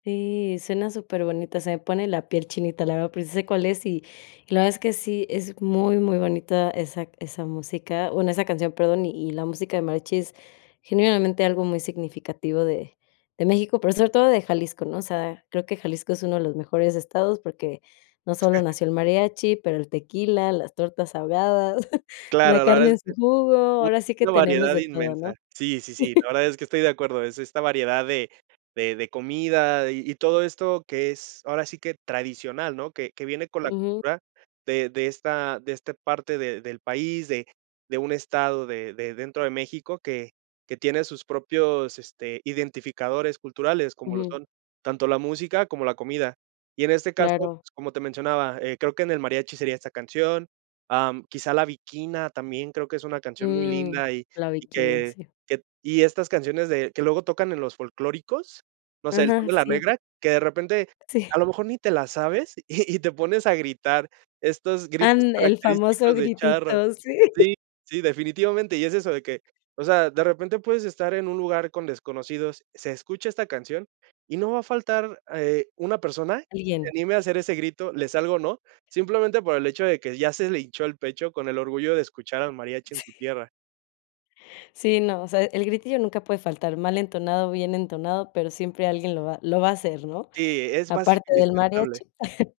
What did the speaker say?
Sí, suena superbonita, se me pone la piel chinita, la verdad, pero, sí se cuál es, y la verdad es que sí, es muy, muy bonita esa esa música, bueno, esa canción, perdón. Y la música de mariachis, genuinamente, algo muy significativo de de México, pero sobre todo de Jalisco, ¿no? O sea, creo que Jalisco es uno de los mejores estados, porque no solo nació el mariachi, pero el tequila, las tortas ahogadas, la Claro, la verdad carne es en su que jugo, ahora sí que una tenemos variedad de todo, inmensa. ¿no? Sí, sí, sí, no, la verdad es que estoy de acuerdo. Es es esta variedad de de de comida, y y todo esto que es ahora sí que tradicional, ¿no? Que que viene con la Ujú. cultura de de esta de este parte de del país, de de un estado de de dentro de México que que tiene sus propios, este, identificadores culturales, como lo Ujú. son, tanto la música, como la comida. Y en este caso, Claro. pues, como te mencionaba, eh, creo que en el mariachi, sería esta canción. Am, quizá La Bikina también, creo que es una canción muy Mm, linda, y La y Bikina, que sí. que y estas canciones, de que luego tocan en los folclóricos, no sé, El Son Ajá, de la sí. Negra, que de repente, Sí. a lo mejor ni te la sabes, y y te pones a gritar. Estos gritos, Ánde el famoso característicos de charro. gritito, sí. Sí, sí, definitivamente, y es eso, de que, o sea, de repente puedes estar en un lugar con desconocidos, se escucha esta canción, y no va a faltar a eh, una persona que se Alguien. anime a hacer ese grito, le salga o no. Simplemente por el hecho de que ya se le hinchó el pecho, con el orgullo de escuchar al mariachi en su Sí. tierra. Sí, no, o sea, el gritillo nunca puede faltar. Mal entonado, bien entonado, pero siempre alguien lo va lo va a hacer, ¿no? Sí, es básico, Aparte del indispensable. mariachi.